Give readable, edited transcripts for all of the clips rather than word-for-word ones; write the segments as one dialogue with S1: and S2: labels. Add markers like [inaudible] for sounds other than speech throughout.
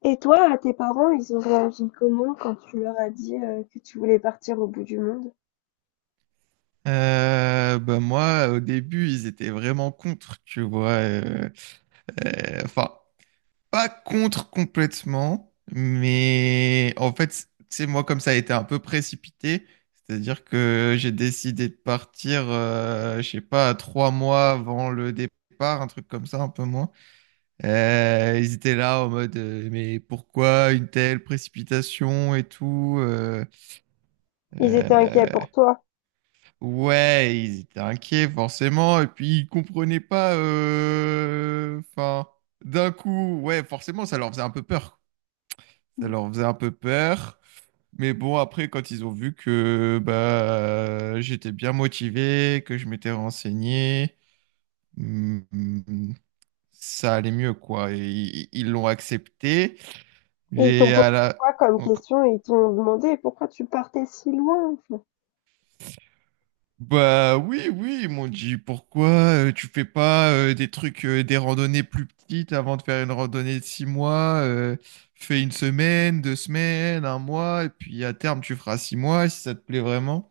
S1: Et toi, tes parents, ils ont réagi comment quand tu leur as dit que tu voulais partir au bout du monde?
S2: Bah moi, au début, ils étaient vraiment contre, tu vois. euh, enfin, pas contre complètement, mais en fait, c'est moi comme ça a été un peu précipité. C'est-à-dire que j'ai décidé de partir, je sais pas, trois mois avant le départ, un truc comme ça, un peu moins. Ils étaient là en mode, mais pourquoi une telle précipitation et tout
S1: Ils étaient inquiets
S2: euh,
S1: pour toi.
S2: Ouais, ils étaient inquiets forcément, et puis ils comprenaient pas. D'un coup, ouais, forcément, ça leur faisait un peu peur. Ça
S1: Mm.
S2: leur faisait un peu peur. Mais bon, après, quand ils ont vu que bah j'étais bien motivé, que je m'étais renseigné, hum, hum, ça allait mieux, quoi. Et ils l'ont accepté.
S1: Et ils t'ont
S2: Et
S1: posé
S2: à la...
S1: quoi comme
S2: donc,
S1: question? Ils t'ont demandé pourquoi tu partais si loin, enfin.
S2: bah oui, oui, ils m'ont dit pourquoi tu fais pas des trucs, des randonnées plus petites avant de faire une randonnée de six mois, fais une semaine, deux semaines, un mois, et puis à terme tu feras six mois si ça te plaît vraiment.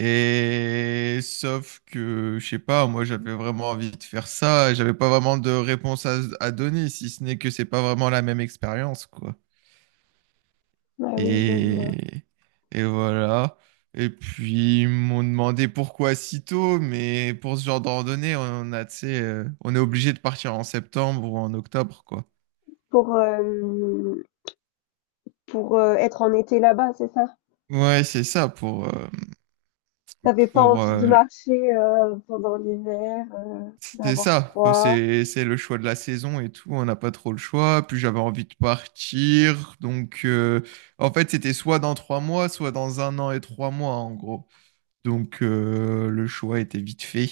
S2: Et sauf que, je sais pas, moi j'avais vraiment envie de faire ça, et j'avais pas vraiment de réponse à donner, si ce n'est que c'est pas vraiment la même expérience, quoi.
S1: Ah oui, je vois.
S2: Et, et voilà. Et puis, ils m'ont demandé pourquoi si tôt, mais pour ce genre de randonnée, on a, tu sais, on est obligé de partir en septembre ou en octobre, quoi.
S1: Pour, euh, pour être en été là-bas, c'est ça?
S2: Ouais, c'est ça
S1: T'avais pas
S2: pour,
S1: envie de
S2: euh,
S1: marcher pendant l'hiver,
S2: c'est
S1: d'avoir
S2: ça.
S1: froid.
S2: C'est le choix de la saison et tout. On n'a pas trop le choix. Puis j'avais envie de partir. Donc, en fait, c'était soit dans trois mois, soit dans un an et trois mois, en gros. Donc le choix était vite fait.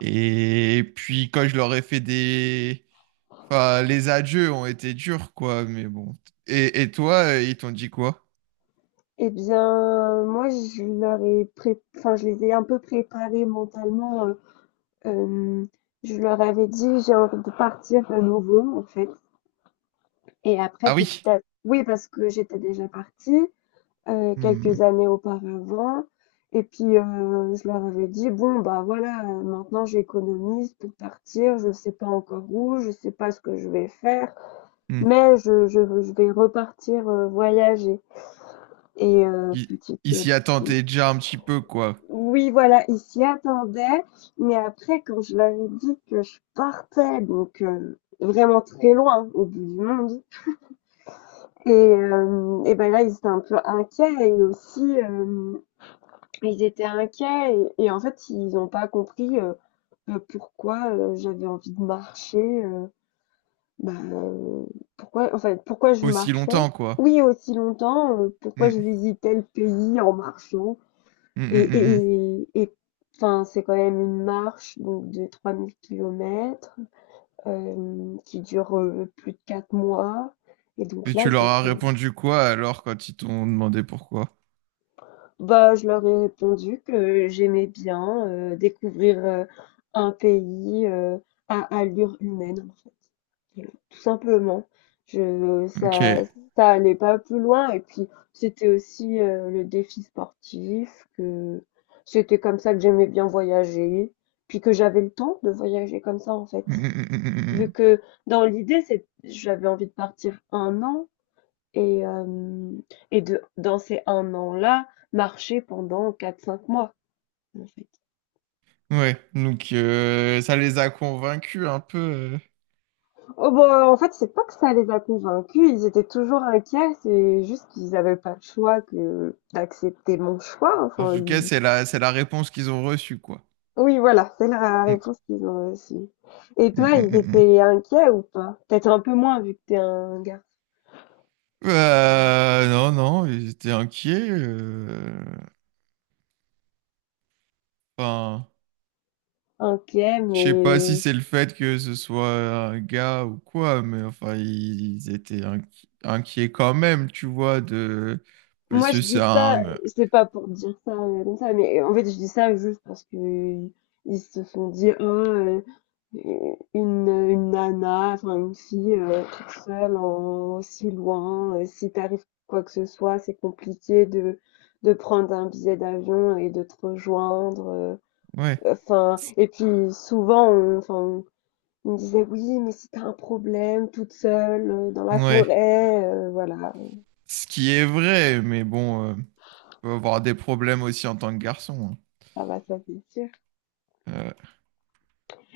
S2: Et puis quand je leur ai fait des... Enfin, les adieux ont été durs, quoi, mais bon. Et toi, ils t'ont dit quoi?
S1: Eh bien, moi, je leur ai pré... enfin, je les ai un peu préparés mentalement. Euh, Hem, je leur avais dit: «J'ai envie de partir à nouveau», en fait. Et après
S2: Ah
S1: petit
S2: oui.
S1: à oui, parce que j'étais déjà partie, quelques
S2: Hmm,
S1: années auparavant. Et puis, je leur avais dit: «Bon, bah, voilà, maintenant j'économise pour partir, je sais pas encore où, je sais pas ce que je vais faire,
S2: hmm.
S1: mais je vais repartir, voyager». Et
S2: Ils
S1: petit
S2: ils
S1: à
S2: s'y
S1: petit.
S2: attendaient déjà un petit peu, quoi.
S1: Oui, voilà, ils s'y attendaient. Mais après, quand je leur ai dit que je partais, donc vraiment très loin, au bout du monde, et ben là, ils étaient un peu inquiets et aussi, ils étaient inquiets et en fait, ils n'ont pas compris pourquoi j'avais envie de marcher. Bah, pourquoi, en fait, pourquoi je
S2: Aussi
S1: marchais?
S2: longtemps, quoi.
S1: Oui, aussi longtemps, pourquoi je
S2: Hmm,
S1: visitais le pays en marchant.
S2: hmm,
S1: Et
S2: hmm, hmm,
S1: et et enfin, c'est quand même une marche donc de 3 000 kilomètres, qui dure, plus de 4 mois. Et
S2: hmm.
S1: donc
S2: Et
S1: là,
S2: tu
S1: ils
S2: leur
S1: se
S2: as
S1: sont.
S2: répondu quoi alors quand ils t'ont demandé pourquoi?
S1: Bah, je leur ai répondu que j'aimais bien, découvrir, un pays, à allure humaine, en fait. Tout simplement. Je,
S2: Ok.
S1: ça, ça allait pas plus loin. Et puis, c'était aussi le défi sportif, que c'était comme ça que j'aimais bien voyager, puis que j'avais le temps de voyager comme ça, en
S2: Hmm,
S1: fait.
S2: hmm, hmm, hmm, hmm,
S1: Vu
S2: hmm.
S1: que dans l'idée, c'est, j'avais envie de partir un an et, euh, et de, dans ces un an-là, marcher pendant quatre cinq mois, en fait.
S2: Ouais, donc ça les a convaincus un peu.
S1: Oh bah, en fait, c'est pas que ça les a convaincus, ils étaient toujours inquiets, c'est juste qu'ils avaient pas le choix que d'accepter mon choix,
S2: En
S1: enfin,
S2: tout cas,
S1: ils.
S2: c'est la réponse qu'ils ont reçue, quoi.
S1: Oui, voilà, c'est la
S2: Mm,
S1: réponse qu'ils ont reçue. Et
S2: mm,
S1: toi, ils
S2: mm, mm.
S1: étaient inquiets ou pas? Peut-être un peu moins vu que t'es un garçon
S2: Non, non, ils étaient inquiets. Enfin,
S1: inquiet,
S2: je sais pas si
S1: mais.
S2: c'est le fait que ce soit un gars ou quoi, mais enfin, ils étaient inquiets quand même, tu vois, de... Parce
S1: Moi,
S2: que
S1: je
S2: c'est
S1: dis ça,
S2: un...
S1: c'est pas pour dire ça comme ça, mais en fait, je dis ça juste parce que ils se font dire, Ah, une nana, enfin une fille toute seule, en, aussi loin, si t'arrive quoi que ce soit, c'est compliqué de prendre un billet d'avion et de te rejoindre.
S2: Ouais,
S1: Enfin,
S2: c-
S1: et puis souvent, enfin, on me disait, oui, mais si t'as un problème toute seule, dans la
S2: ouais.
S1: forêt, voilà,
S2: Ce qui est vrai, mais bon, peut avoir des problèmes aussi en tant que garçon.
S1: ça va, ça c'est sûr.
S2: Hein.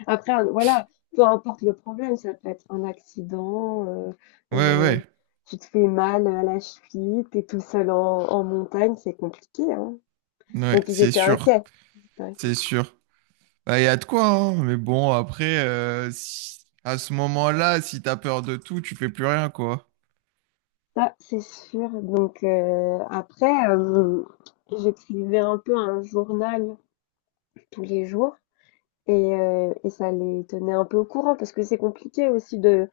S1: Après, voilà, peu importe le problème, ça peut être un accident,
S2: Ouais,
S1: euh,
S2: ouais,
S1: tu te fais mal à la cheville, t'es tout seul en montagne, c'est compliqué, hein.
S2: ouais,
S1: Donc ils
S2: c'est
S1: étaient
S2: sûr,
S1: inquiets. Ils étaient inquiets.
S2: c'est sûr. Bah, il y a de quoi, hein. Mais bon, après, à ce moment-là, si t'as peur de tout, tu fais plus rien, quoi.
S1: Ça, c'est sûr. Donc après, j'écrivais un peu un journal tous les jours, et, et ça les tenait un peu au courant parce que c'est compliqué aussi de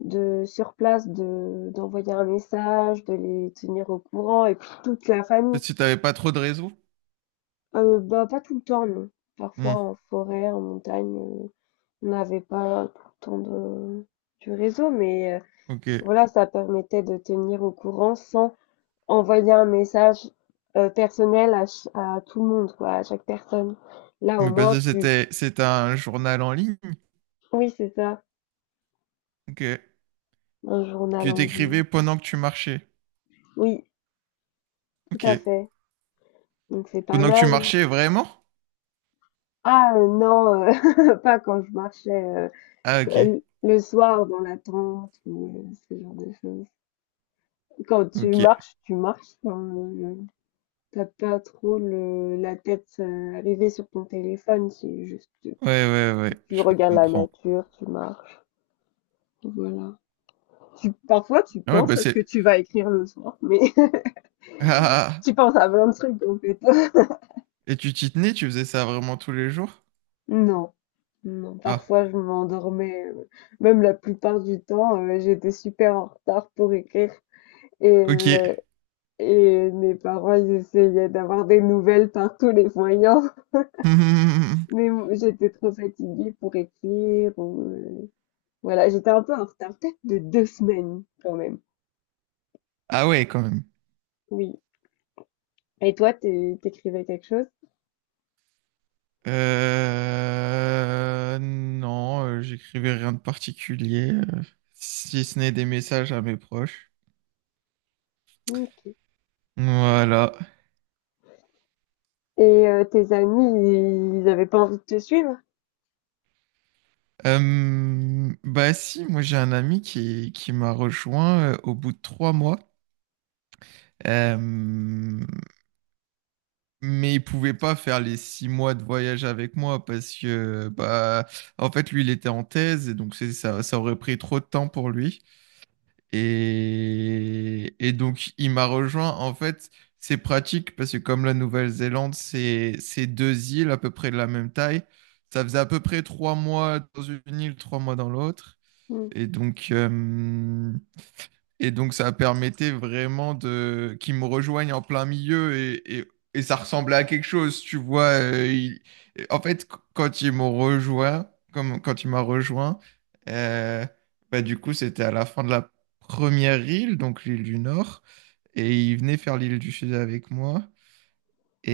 S1: de sur place de d'envoyer un message, de les tenir au courant et puis toute la famille.
S2: Parce que si t'avais pas trop de réseau.
S1: Bah, pas tout le temps, non. Parfois
S2: Hmm,
S1: en forêt, en montagne, on n'avait pas tout le temps de du réseau, mais
S2: ok.
S1: voilà, ça permettait de tenir au courant sans envoyer un message, personnel à tout le monde, quoi, à chaque personne. Là, au
S2: Mais parce
S1: moins,
S2: que
S1: tu.
S2: c'était un journal en ligne.
S1: Oui, c'est ça,
S2: Ok.
S1: un journal
S2: Que
S1: en ligne.
S2: t'écrivais pendant que tu marchais.
S1: Oui, tout
S2: Ok.
S1: à fait, donc c'est pas
S2: Pendant que tu
S1: mal.
S2: marchais, vraiment?
S1: Ah, non, [laughs] pas quand je marchais,
S2: Ah, ok.
S1: le soir dans la tente ou ce genre de choses. Quand
S2: Ok. Ouais,
S1: tu marches, enfin, tu pas trop le la tête, rêvée sur ton téléphone, c'est juste, tu
S2: ouais, ouais.
S1: tu
S2: Je
S1: regardes la
S2: comprends.
S1: nature, tu marches, voilà. Tu Parfois, tu
S2: Ah ouais,
S1: penses
S2: bah
S1: à ce que
S2: c'est...
S1: tu vas
S2: [laughs]
S1: écrire le soir, mais [laughs]
S2: Ah, ah, ah.
S1: tu penses à plein de trucs en fait. [laughs]
S2: Et tu t'y tenais, tu faisais ça vraiment tous les jours?
S1: Non, non,
S2: Ah,
S1: parfois je m'endormais, même la plupart du temps, j'étais super en retard pour écrire et
S2: ok.
S1: heu et mes parents, ils essayaient d'avoir des nouvelles par tous les moyens.
S2: [laughs]
S1: Mais j'étais trop fatiguée pour écrire. Ou, voilà, j'étais un peu en retard, peut-être de 2 semaines quand même.
S2: Ah ouais, quand même.
S1: Oui. Et toi, t'écrivais quelque chose?
S2: Non, j'écrivais rien de particulier, si ce n'est des messages à mes proches.
S1: Ok.
S2: Voilà.
S1: Et tes amis, ils avaient pas envie de te suivre?
S2: Bah si, moi j'ai un ami qui m'a rejoint au bout de trois mois. Euh, mais il pouvait pas faire les six mois de voyage avec moi parce que bah en fait lui il était en thèse et donc ça, ça aurait pris trop de temps pour lui. Et donc, il m'a rejoint. En fait, c'est pratique parce que comme la Nouvelle-Zélande, c'est deux îles à peu près de la même taille. Ça faisait à peu près trois mois dans une île, trois mois dans l'autre.
S1: Hmm.
S2: Et donc, euh, et donc, ça permettait vraiment de qu'ils me rejoignent en plein milieu et ça ressemblait à quelque chose, tu vois. En fait, quand ils m'ont rejoint, comme quand il m'a rejoint, euh, bah, du coup, c'était à la fin de la première île, donc l'île du Nord, et il venait faire l'île du Sud avec moi.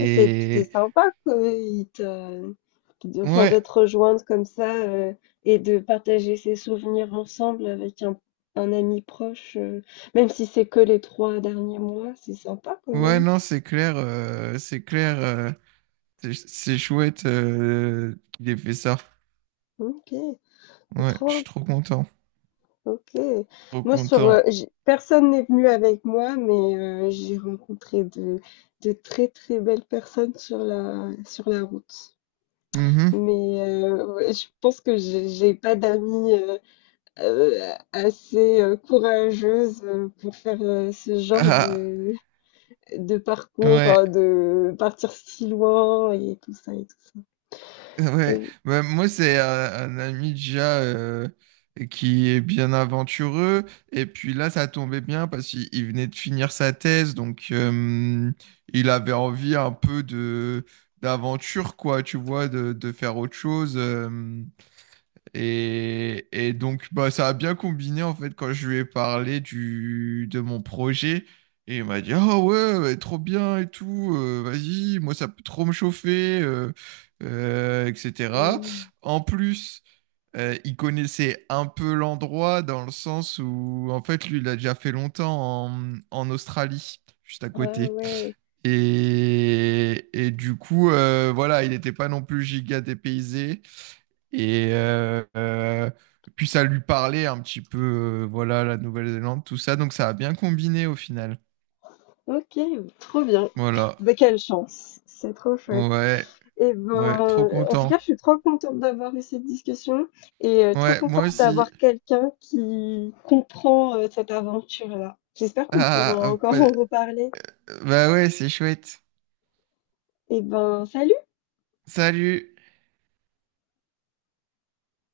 S1: Ah, c'est sympa enfin, de te
S2: ouais,
S1: rejoindre comme ça, et de partager ses souvenirs ensemble avec un ami proche, même si c'est que les 3 derniers mois, c'est sympa quand
S2: ouais,
S1: même.
S2: non, c'est clair, c'est clair, c'est chouette qu'il ait fait ça.
S1: Ok,
S2: Ouais, je suis
S1: trop
S2: trop content,
S1: OK.
S2: trop
S1: Moi sur,
S2: content.
S1: j'ai personne n'est venu avec moi, mais j'ai rencontré de très, très belles personnes sur la route.
S2: Mhm.
S1: Mais ouais, je pense que j'ai pas d'amis, heu, assez, courageuses, pour faire, ce genre
S2: Ah,
S1: de parcours,
S2: ouais,
S1: enfin de partir si loin et tout ça et tout ça.
S2: ouais.
S1: Oui,
S2: Bah, moi, c'est un, ami déjà qui est bien aventureux. Et puis là, ça tombait bien parce qu'il venait de finir sa thèse. Donc, il avait envie un peu de d'aventure, quoi, tu vois, de faire autre chose. Et donc, bah, ça a bien combiné en fait quand je lui ai parlé du, de mon projet. Et il m'a dit, ah ouais, bah, trop bien et tout, vas-y, moi ça peut trop me chauffer, etc.
S1: mmh.
S2: En plus, il connaissait un peu l'endroit dans le sens où, en fait, lui, il a déjà fait longtemps en, en Australie, juste à
S1: Ah
S2: côté.
S1: ouais.
S2: Et du coup, voilà, il n'était pas non plus giga dépaysé. Et puis, ça lui parlait un petit peu, voilà, la Nouvelle-Zélande, tout ça. Donc, ça a bien combiné au final.
S1: OK, trop bien.
S2: Voilà.
S1: Bah, quelle chance, c'est trop chouette.
S2: Ouais,
S1: Et
S2: ouais, trop
S1: ben, en tout
S2: content.
S1: cas, je suis trop contente d'avoir eu cette discussion et trop
S2: Ouais, moi
S1: contente
S2: aussi.
S1: d'avoir quelqu'un qui comprend, cette aventure-là. J'espère qu'on pourra
S2: Ah, ah, ah,
S1: encore
S2: pas-
S1: en reparler.
S2: bah ouais, c'est chouette.
S1: Et ben, salut!
S2: Salut.